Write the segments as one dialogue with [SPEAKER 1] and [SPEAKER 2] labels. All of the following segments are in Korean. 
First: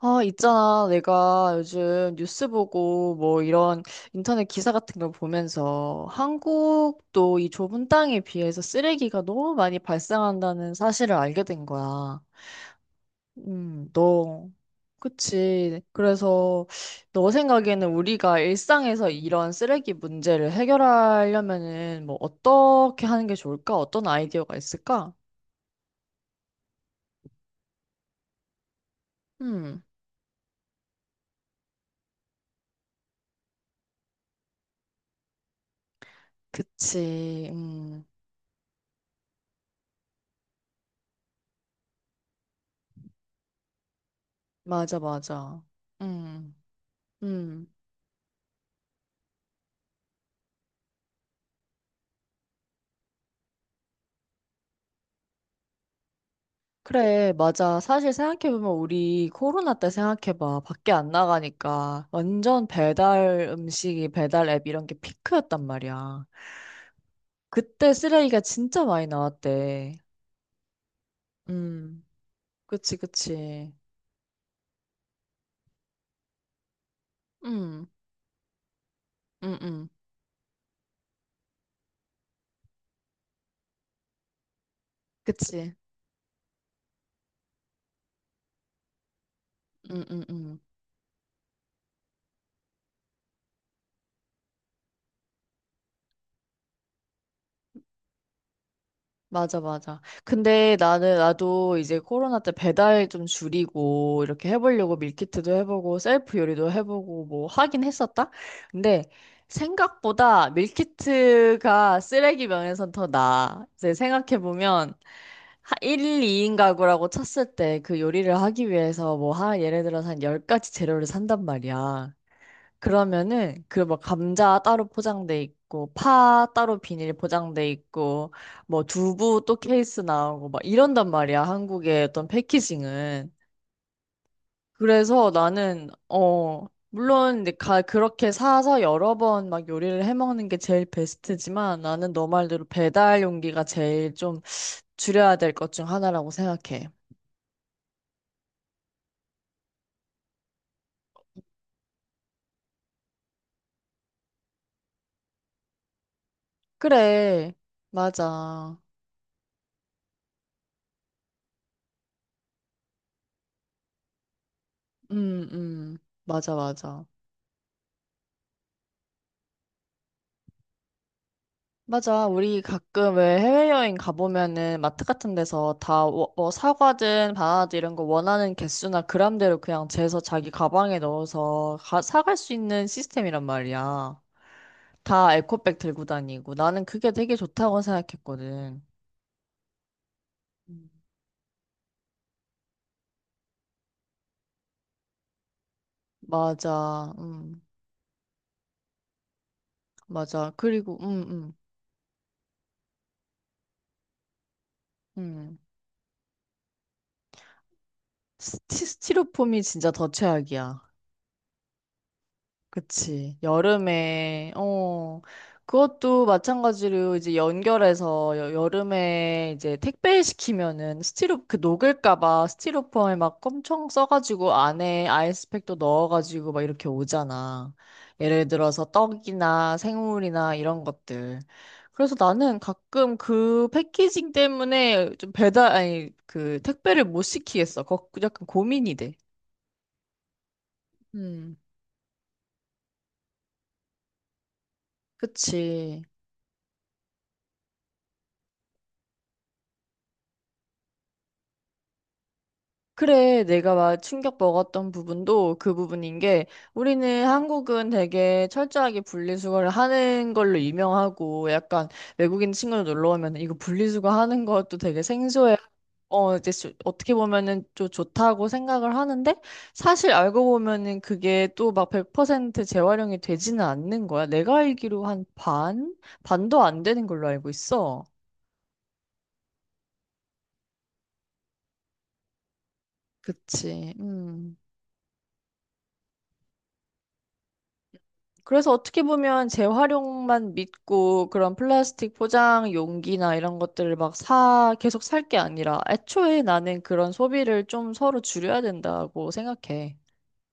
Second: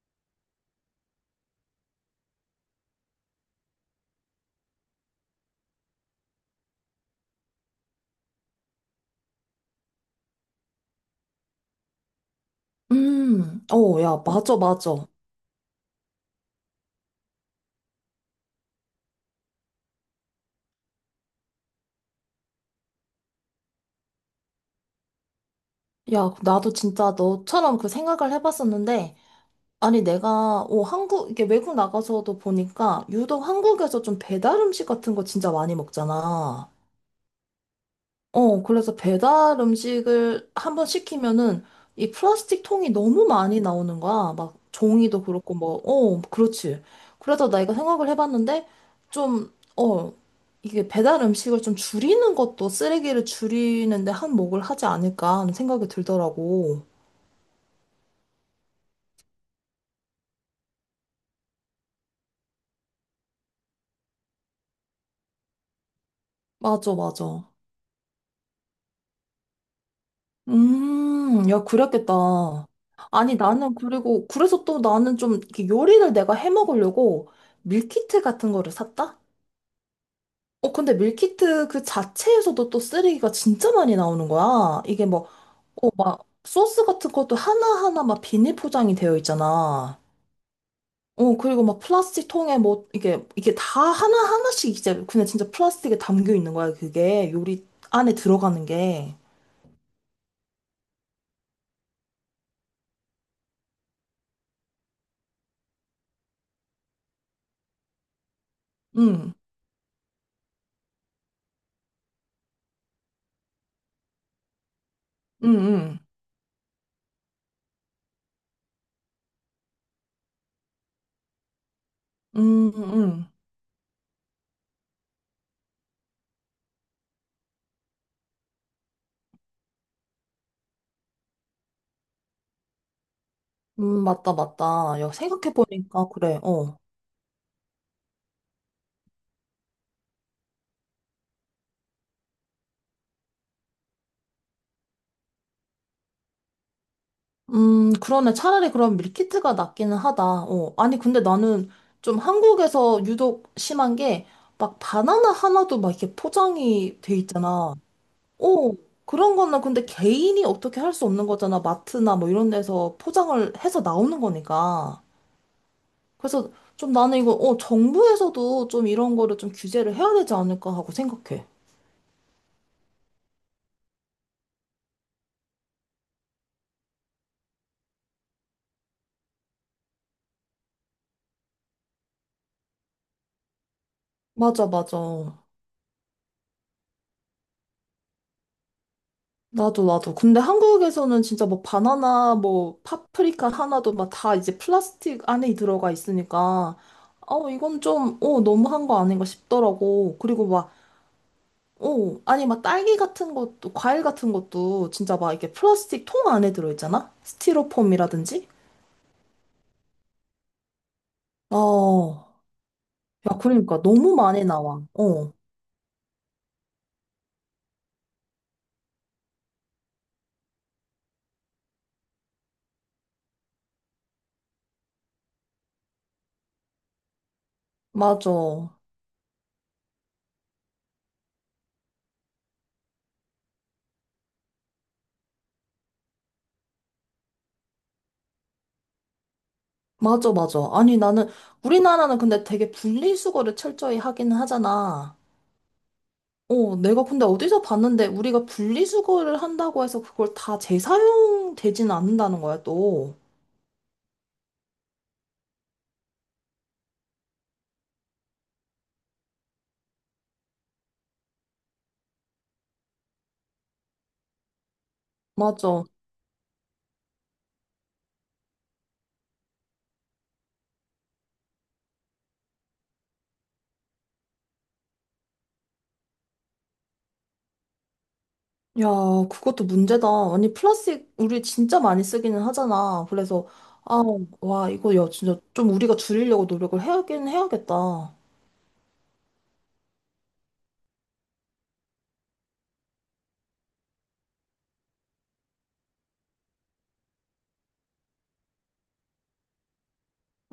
[SPEAKER 1] 아, 있잖아. 내가 요즘 뉴스 보고 뭐 이런 인터넷 기사 같은 걸 보면서 한국도 이 좁은 땅에 비해서 쓰레기가 너무 많이 발생한다는 사실을 알게 된 거야.
[SPEAKER 2] 어, 야,
[SPEAKER 1] 너.
[SPEAKER 2] 맞아, 맞아.
[SPEAKER 1] 그치. 그래서 너 생각에는 우리가 일상에서 이런 쓰레기 문제를 해결하려면은 뭐 어떻게 하는 게 좋을까? 어떤 아이디어가 있을까?
[SPEAKER 2] 야, 나도 진짜 너처럼 그 생각을 해봤었는데,
[SPEAKER 1] 음,
[SPEAKER 2] 아니, 내가, 한국, 이게 외국 나가서도 보니까, 유독 한국에서 좀 배달 음식 같은 거 진짜 많이 먹잖아.
[SPEAKER 1] 그치.
[SPEAKER 2] 어, 그래서 배달 음식을 한번 시키면은 이 플라스틱 통이 너무 많이 나오는 거야. 막
[SPEAKER 1] 맞아,
[SPEAKER 2] 종이도 그렇고
[SPEAKER 1] 맞아.
[SPEAKER 2] 뭐,
[SPEAKER 1] 음,
[SPEAKER 2] 그렇지. 그래서 나
[SPEAKER 1] 음.
[SPEAKER 2] 이거 생각을 해봤는데 좀, 이게 배달 음식을 좀 줄이는 것도 쓰레기를 줄이는데 한몫을 하지 않을까 하는 생각이 들더라고.
[SPEAKER 1] 그래, 맞아. 사실 생각해보면 우리 코로나 때 생각해봐. 밖에 안 나가니까 완전 배달 음식이 배달 앱 이런 게 피크였단 말이야.
[SPEAKER 2] 맞아, 맞아.
[SPEAKER 1] 그때 쓰레기가 진짜 많이 나왔대.
[SPEAKER 2] 야,
[SPEAKER 1] 음,
[SPEAKER 2] 그랬겠다.
[SPEAKER 1] 그치,
[SPEAKER 2] 아니,
[SPEAKER 1] 그치.
[SPEAKER 2] 나는 그리고, 그래서 또 나는 좀 이렇게 요리를 내가 해 먹으려고
[SPEAKER 1] 음,
[SPEAKER 2] 밀키트 같은 거를 샀다?
[SPEAKER 1] 음, 음.
[SPEAKER 2] 어, 근데 밀키트 그 자체에서도 또 쓰레기가 진짜 많이 나오는 거야. 이게 뭐,
[SPEAKER 1] 그치.
[SPEAKER 2] 막, 소스 같은 것도 하나하나 막 비닐 포장이 되어
[SPEAKER 1] 음,
[SPEAKER 2] 있잖아.
[SPEAKER 1] 음, 음.
[SPEAKER 2] 어, 그리고 막 플라스틱 통에 뭐, 이게 다 하나하나씩 이제 그냥 진짜 플라스틱에 담겨 있는 거야, 그게. 요리 안에 들어가는 게.
[SPEAKER 1] 맞아, 맞아. 근데 나도 이제 코로나 때 배달 좀 줄이고, 이렇게 해보려고 밀키트도 해보고, 셀프 요리도 해보고, 뭐 하긴 했었다? 근데
[SPEAKER 2] 응,
[SPEAKER 1] 생각보다 밀키트가 쓰레기 면에선 더 나아. 이제 생각해보면,
[SPEAKER 2] 응, 응.
[SPEAKER 1] 1, 2인 가구라고 쳤을 때 그 요리를 하기 위해서 뭐, 예를 들어서 한 10가지 재료를 산단 말이야.
[SPEAKER 2] 응, 응, 응.
[SPEAKER 1] 그러면은 그 뭐 감자 따로 포장돼 있고 파 따로 비닐 포장돼 있고 뭐 두부 또 케이스 나오고 막 이런단 말이야. 한국의 어떤 패키징은.
[SPEAKER 2] 맞다, 맞다. 야,
[SPEAKER 1] 그래서 나는
[SPEAKER 2] 생각해보니까, 그래, 어.
[SPEAKER 1] 물론 이제 가 그렇게 사서 여러 번 막 요리를 해 먹는 게 제일 베스트지만 나는 너 말대로 배달 용기가 제일 좀 줄여야 될 것 중 하나라고 생각해.
[SPEAKER 2] 그러네. 차라리 그럼 밀키트가 낫기는 하다. 어. 아니, 근데 나는 좀 한국에서 유독 심한 게, 막 바나나 하나도 막 이렇게 포장이 돼
[SPEAKER 1] 그래,
[SPEAKER 2] 있잖아. 어,
[SPEAKER 1] 맞아.
[SPEAKER 2] 그런 거는 근데 개인이 어떻게 할 수 없는 거잖아. 마트나 뭐 이런 데서 포장을 해서 나오는 거니까.
[SPEAKER 1] 음,
[SPEAKER 2] 그래서
[SPEAKER 1] 맞아,
[SPEAKER 2] 좀
[SPEAKER 1] 맞아.
[SPEAKER 2] 나는 이거, 정부에서도 좀 이런 거를 좀 규제를 해야 되지 않을까 하고 생각해.
[SPEAKER 1] 맞아. 우리 가끔 왜 해외여행 가보면은 마트 같은 데서 다 뭐 사과든 바나나든 이런 거 원하는 개수나 그람대로 그냥 재서 자기 가방에 넣어서 가, 사갈 수 있는 시스템이란 말이야.
[SPEAKER 2] 맞아,
[SPEAKER 1] 다
[SPEAKER 2] 맞아.
[SPEAKER 1] 에코백 들고 다니고. 나는 그게 되게 좋다고 생각했거든.
[SPEAKER 2] 나도, 나도. 근데
[SPEAKER 1] 음.
[SPEAKER 2] 한국에서는 진짜 뭐 바나나, 뭐 파프리카 하나도 막 다 이제 플라스틱 안에 들어가 있으니까,
[SPEAKER 1] 맞아.
[SPEAKER 2] 어, 이건 좀, 너무한 거 아닌가 싶더라고. 그리고
[SPEAKER 1] 맞아.
[SPEAKER 2] 막,
[SPEAKER 1] 그리고,
[SPEAKER 2] 아니, 막 딸기 같은 것도, 과일 같은 것도 진짜 막 이렇게
[SPEAKER 1] 음.
[SPEAKER 2] 플라스틱 통 안에 들어있잖아? 스티로폼이라든지?
[SPEAKER 1] 스티로폼이 진짜 더 최악이야.
[SPEAKER 2] 어, 야,
[SPEAKER 1] 그치.
[SPEAKER 2] 그러니까 너무 많이
[SPEAKER 1] 여름에,
[SPEAKER 2] 나와.
[SPEAKER 1] 어,
[SPEAKER 2] 어,
[SPEAKER 1] 그것도 마찬가지로 이제 연결해서 여름에 이제 택배 시키면은 스티로, 그 녹을까봐 스티로폼에 막 엄청 써가지고 안에 아이스팩도 넣어가지고 막 이렇게 오잖아.
[SPEAKER 2] 맞아.
[SPEAKER 1] 예를 들어서 떡이나 생물이나 이런 것들. 그래서 나는 가끔 그 패키징 때문에 좀 배달, 아니, 그 택배를 못 시키겠어. 거, 약간 고민이 돼.
[SPEAKER 2] 맞아, 맞아. 아니, 나는,
[SPEAKER 1] 음.
[SPEAKER 2] 우리나라는 근데 되게 분리수거를 철저히 하기는 하잖아.
[SPEAKER 1] 그치.
[SPEAKER 2] 어, 내가 근데 어디서 봤는데 우리가 분리수거를 한다고 해서 그걸 다 재사용되지는 않는다는 거야, 또.
[SPEAKER 1] 그래, 내가 막 충격 먹었던 부분도 그 부분인 게, 우리는 한국은 되게 철저하게 분리수거를 하는 걸로 유명하고 약간 외국인 친구들 놀러 오면 이거 분리수거 하는 것도 되게 생소해.
[SPEAKER 2] 맞아.
[SPEAKER 1] 어, 이제 어떻게 보면은 좀 좋다고 생각을 하는데 사실 알고 보면은 그게 또 막 100% 재활용이 되지는 않는 거야. 내가 알기로 한 반? 반도 안 되는 걸로 알고 있어.
[SPEAKER 2] 야, 그것도 문제다. 아니, 플라스틱 우리 진짜 많이 쓰기는 하잖아. 그래서,
[SPEAKER 1] 그치.
[SPEAKER 2] 아,
[SPEAKER 1] 음.
[SPEAKER 2] 와, 이거 야, 진짜 좀 우리가 줄이려고 노력을 해야긴 해야겠다.
[SPEAKER 1] 그래서 어떻게 보면 재활용만 믿고 그런 플라스틱 포장 용기나 이런 것들을 막 사, 계속 살 게 아니라 애초에 나는 그런 소비를 좀 서로 줄여야 된다고 생각해.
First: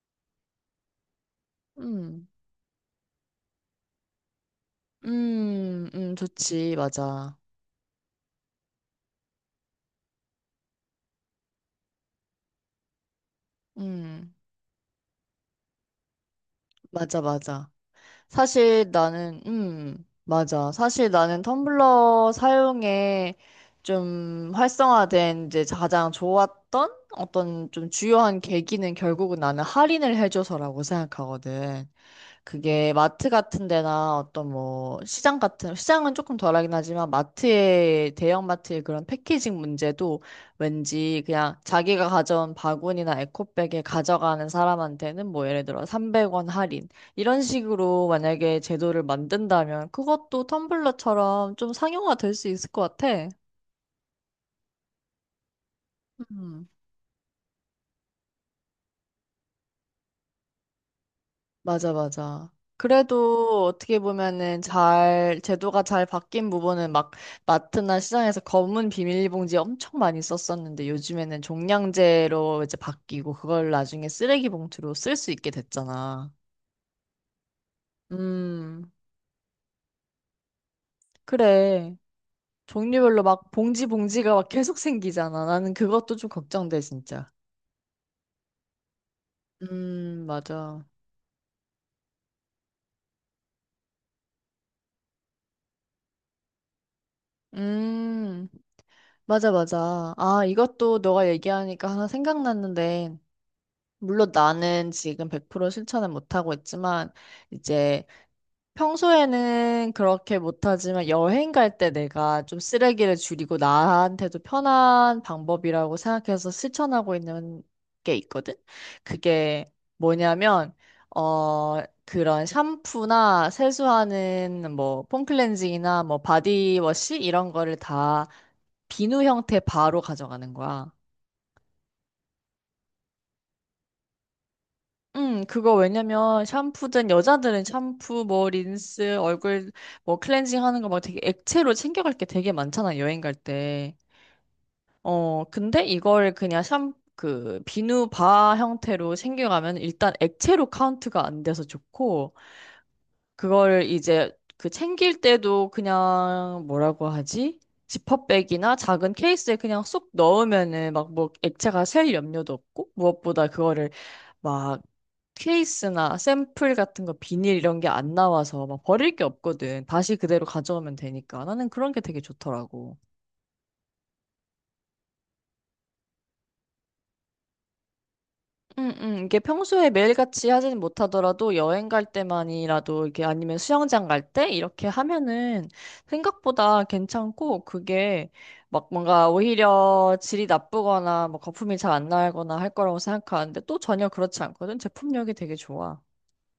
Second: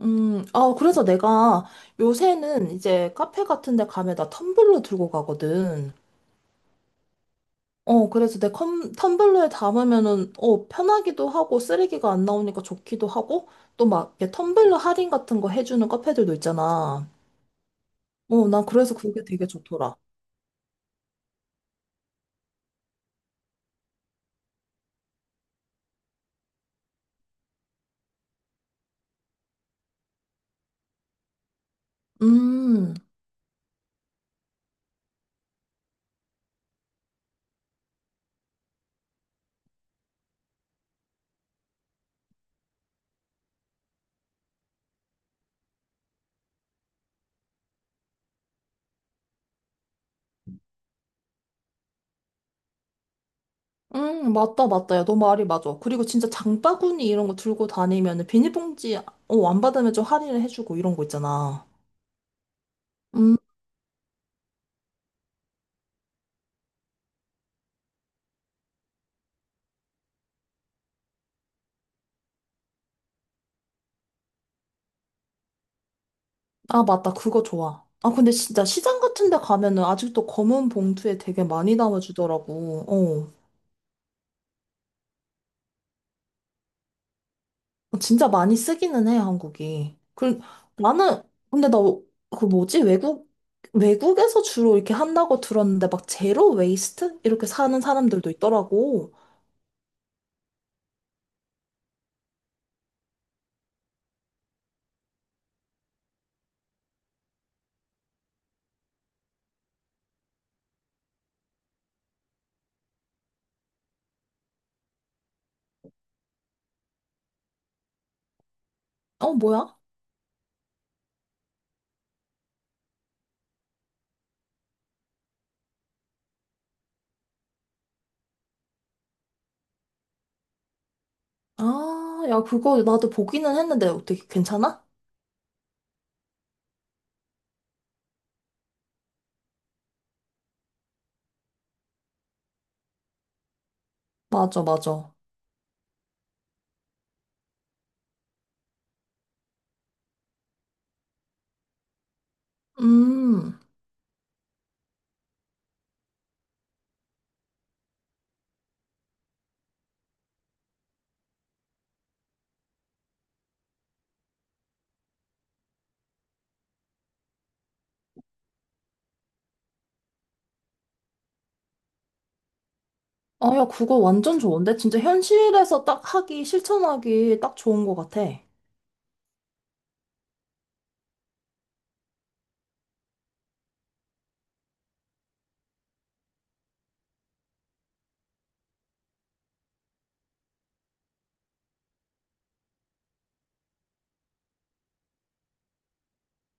[SPEAKER 2] 아, 그래서 내가
[SPEAKER 1] 음,
[SPEAKER 2] 요새는 이제 카페 같은 데 가면 나 텀블러 들고 가거든.
[SPEAKER 1] 좋지. 맞아.
[SPEAKER 2] 어, 그래서 텀블러에 담으면은, 어, 편하기도 하고, 쓰레기가 안 나오니까 좋기도 하고, 또 막, 이렇게
[SPEAKER 1] 음,
[SPEAKER 2] 텀블러 할인 같은 거 해주는 카페들도 있잖아.
[SPEAKER 1] 맞아, 맞아.
[SPEAKER 2] 어, 난
[SPEAKER 1] 사실
[SPEAKER 2] 그래서 그게
[SPEAKER 1] 나는,
[SPEAKER 2] 되게 좋더라.
[SPEAKER 1] 맞아. 사실 나는 텀블러 사용에 좀 활성화된 이제 가장 좋았던 어떤 좀 주요한 계기는 결국은 나는 할인을 해줘서라고 생각하거든. 그게
[SPEAKER 2] 음,
[SPEAKER 1] 마트 같은 데나 어떤 뭐 시장 같은 시장은 조금 덜하긴 하지만 마트의 대형 마트의 그런 패키징 문제도 왠지 그냥 자기가 가져온 바구니나 에코백에 가져가는 사람한테는 뭐 예를 들어 300원 할인 이런 식으로 만약에 제도를 만든다면 그것도 텀블러처럼 좀 상용화 될 수 있을 것 같아.
[SPEAKER 2] 맞다, 맞다. 야, 너 말이 맞아. 그리고 진짜
[SPEAKER 1] 음.
[SPEAKER 2] 장바구니 이런 거 들고 다니면은, 비닐봉지, 안 받으면 좀 할인을 해주고, 이런 거 있잖아.
[SPEAKER 1] 맞아, 맞아.
[SPEAKER 2] 음,
[SPEAKER 1] 그래도 어떻게 보면은 잘, 제도가 잘 바뀐 부분은 막 마트나 시장에서 검은 비닐봉지 엄청 많이 썼었는데 요즘에는 종량제로 이제 바뀌고 그걸 나중에 쓰레기 봉투로 쓸 수 있게 됐잖아.
[SPEAKER 2] 아, 맞다. 그거 좋아. 아, 근데 진짜
[SPEAKER 1] 음.
[SPEAKER 2] 시장 같은 데 가면은, 아직도 검은 봉투에 되게 많이
[SPEAKER 1] 그래.
[SPEAKER 2] 담아주더라고.
[SPEAKER 1] 종류별로
[SPEAKER 2] 어.
[SPEAKER 1] 막 봉지 봉지가 막 계속 생기잖아. 나는 그것도 좀 걱정돼, 진짜.
[SPEAKER 2] 어, 진짜 많이 쓰기는 해, 한국이. 그,
[SPEAKER 1] 맞아.
[SPEAKER 2] 나는, 근데 나, 그 뭐지? 외국, 외국에서 주로 이렇게 한다고 들었는데, 막 제로 웨이스트? 이렇게 사는 사람들도
[SPEAKER 1] 음,
[SPEAKER 2] 있더라고.
[SPEAKER 1] 맞아, 맞아. 아, 이것도 너가 얘기하니까 하나 생각났는데, 물론 나는 지금 100% 실천은 못하고 있지만, 이제 평소에는 그렇게 못하지만 여행 갈 때 내가 좀 쓰레기를 줄이고 나한테도 편한 방법이라고 생각해서 실천하고 있는 게 있거든?
[SPEAKER 2] 어,
[SPEAKER 1] 그게
[SPEAKER 2] 뭐야?
[SPEAKER 1] 뭐냐면, 어, 그런 샴푸나 세수하는 뭐 폼클렌징이나 뭐 바디워시 이런 거를 다 비누 형태 바로 가져가는 거야.
[SPEAKER 2] 아, 야, 그거 나도 보기는 했는데, 어떻게 괜찮아?
[SPEAKER 1] 그거 왜냐면 샴푸든 여자들은 샴푸, 뭐 린스, 얼굴 뭐 클렌징 하는 거 막 되게 액체로 챙겨갈 게 되게 많잖아, 여행 갈 때.
[SPEAKER 2] 맞아, 맞아.
[SPEAKER 1] 어, 근데 이걸 그냥 샴, 그 비누 바 형태로 챙겨가면 일단 액체로 카운트가 안 돼서 좋고
[SPEAKER 2] 음.
[SPEAKER 1] 그걸 이제 그 챙길 때도 그냥 뭐라고 하지? 지퍼백이나 작은 케이스에 그냥 쏙 넣으면은 막 뭐 액체가 셀 염려도 없고 무엇보다 그거를 막 케이스나 샘플 같은 거 비닐 이런 게 안 나와서 막 버릴 게 없거든. 다시 그대로 가져오면 되니까. 나는 그런 게 되게 좋더라고.
[SPEAKER 2] 아, 야, 그거 완전 좋은데? 진짜 현실에서 딱 하기, 실천하기 딱 좋은 것 같아.
[SPEAKER 1] 이게 평소에 매일같이 하지는 못하더라도 여행 갈 때만이라도 이게 아니면 수영장 갈 때 이렇게 하면은 생각보다 괜찮고 그게 막 뭔가 오히려 질이 나쁘거나 뭐 거품이 잘 안 나거나 할 거라고 생각하는데 또 전혀 그렇지 않거든. 제품력이 되게 좋아.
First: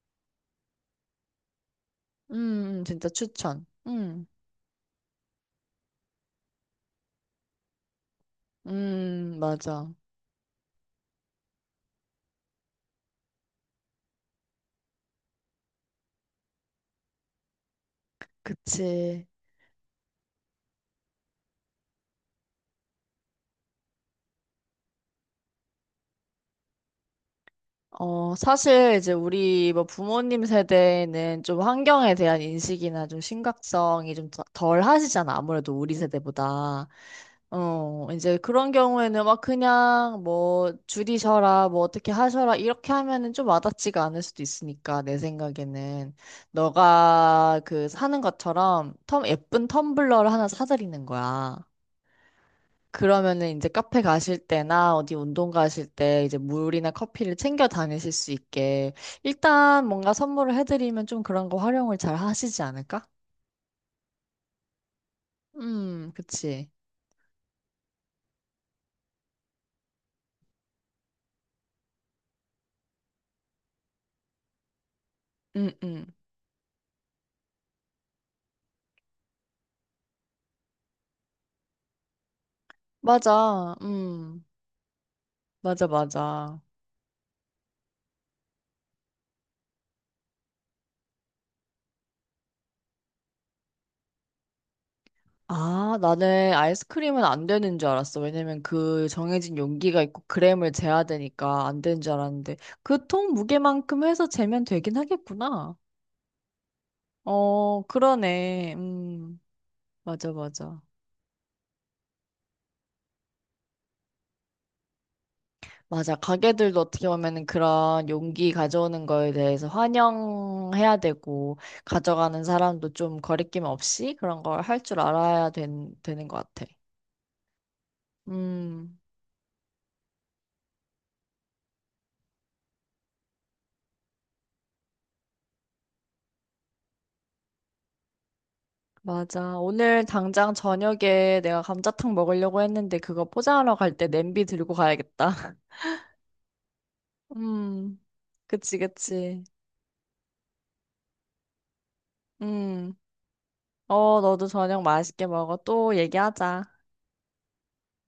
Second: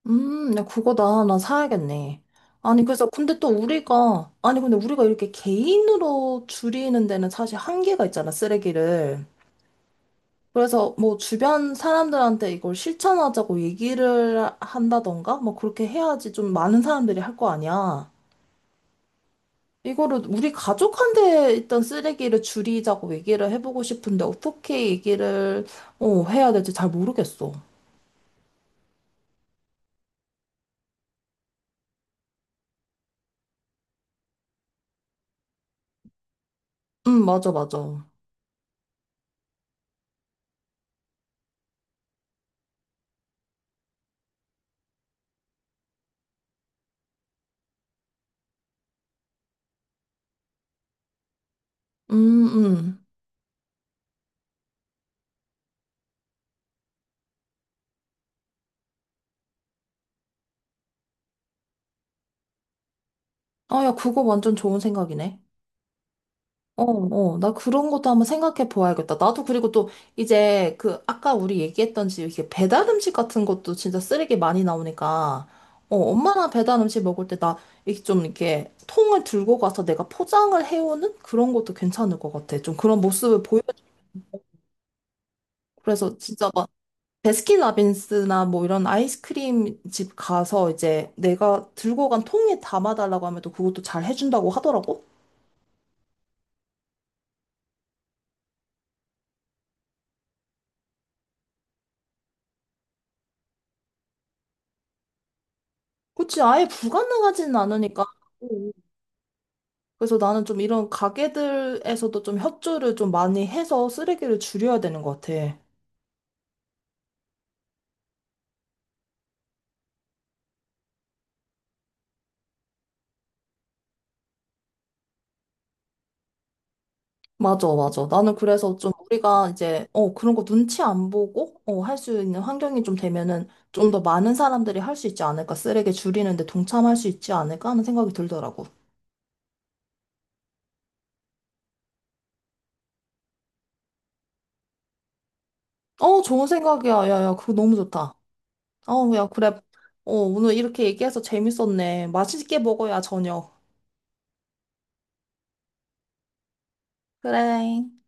[SPEAKER 2] 나 그거 나 사야겠네. 아니, 그래서,
[SPEAKER 1] 진짜
[SPEAKER 2] 근데 또
[SPEAKER 1] 추천.
[SPEAKER 2] 우리가, 아니, 근데 우리가 이렇게 개인으로 줄이는 데는 사실 한계가 있잖아, 쓰레기를.
[SPEAKER 1] 맞아.
[SPEAKER 2] 그래서 뭐 주변 사람들한테 이걸 실천하자고 얘기를 한다던가, 뭐 그렇게 해야지 좀 많은 사람들이 할 거 아니야.
[SPEAKER 1] 그치.
[SPEAKER 2] 이거를 우리 가족한테 있던 쓰레기를 줄이자고 얘기를 해보고 싶은데, 어떻게 얘기를, 해야 될지 잘 모르겠어.
[SPEAKER 1] 어, 사실 이제 우리 뭐 부모님 세대는 좀 환경에 대한 인식이나 좀 심각성이 좀 덜 하시잖아. 아무래도 우리 세대보다.
[SPEAKER 2] 맞아, 맞아.
[SPEAKER 1] 어, 이제 그런 경우에는 막 그냥 뭐 줄이셔라, 뭐 어떻게 하셔라, 이렇게 하면은 좀 와닿지가 않을 수도 있으니까, 내 생각에는. 너가 그 사는 것처럼 텀, 예쁜 텀블러를 하나 사드리는 거야.
[SPEAKER 2] 음, 음.
[SPEAKER 1] 그러면은 이제 카페 가실 때나 어디 운동 가실 때 이제 물이나 커피를 챙겨 다니실 수 있게 일단 뭔가 선물을 해드리면 좀 그런 거 활용을 잘 하시지 않을까?
[SPEAKER 2] 아, 야, 그거 완전 좋은 생각이네.
[SPEAKER 1] 그치.
[SPEAKER 2] 어, 어, 나 그런 것도 한번 생각해 보아야겠다. 나도 그리고 또 이제 그 아까 우리 얘기했던지 이렇게 배달 음식 같은 것도 진짜 쓰레기 많이 나오니까
[SPEAKER 1] 음,
[SPEAKER 2] 어,
[SPEAKER 1] 음.
[SPEAKER 2] 엄마랑 배달 음식 먹을 때 나 이렇게 좀 이렇게 통을 들고 가서 내가 포장을 해오는 그런 것도 괜찮을 것 같아. 좀 그런 모습을 보여.
[SPEAKER 1] 맞아. 맞아,
[SPEAKER 2] 그래서 진짜
[SPEAKER 1] 맞아.
[SPEAKER 2] 막 배스킨라빈스나 뭐 이런 아이스크림 집 가서 이제 내가 들고 간 통에 담아달라고 하면 또 그것도 잘 해준다고 하더라고.
[SPEAKER 1] 아, 나는 아이스크림은 안 되는 줄 알았어. 왜냐면 그 정해진 용기가 있고 그램을 재야 되니까 안 되는 줄 알았는데 그 통 무게만큼 해서 재면 되긴 하겠구나.
[SPEAKER 2] 그치, 아예 불가능하진
[SPEAKER 1] 어,
[SPEAKER 2] 않으니까. 어, 어.
[SPEAKER 1] 그러네.
[SPEAKER 2] 그래서
[SPEAKER 1] 맞아,
[SPEAKER 2] 나는 좀
[SPEAKER 1] 맞아.
[SPEAKER 2] 이런 가게들에서도 좀 협조를 좀 많이 해서 쓰레기를 줄여야 되는 것 같아.
[SPEAKER 1] 맞아. 가게들도 어떻게 보면은 그런 용기 가져오는 거에 대해서 환영해야 되고, 가져가는 사람도 좀 거리낌 없이 그런 걸 할 줄 알아야 된, 되는 것 같아.
[SPEAKER 2] 맞아, 맞아. 나는 그래서 좀
[SPEAKER 1] 음,
[SPEAKER 2] 우리가 이제, 그런 거 눈치 안 보고, 할 수 있는 환경이 좀 되면은 좀 더 많은 사람들이 할 수 있지 않을까. 쓰레기 줄이는데 동참할 수 있지 않을까 하는 생각이 들더라고.
[SPEAKER 1] 맞아. 오늘 당장 저녁에 내가 감자탕 먹으려고 했는데 그거 포장하러 갈 때 냄비 들고 가야겠다.
[SPEAKER 2] 어, 좋은 생각이야. 야, 야, 그거 너무
[SPEAKER 1] 음,
[SPEAKER 2] 좋다.
[SPEAKER 1] 그치,
[SPEAKER 2] 어, 야,
[SPEAKER 1] 그치.
[SPEAKER 2] 그래. 어, 오늘 이렇게 얘기해서 재밌었네. 맛있게
[SPEAKER 1] 음,
[SPEAKER 2] 먹어야 저녁.
[SPEAKER 1] 어, 너도 저녁 맛있게 먹어. 또 얘기하자.
[SPEAKER 2] 그래.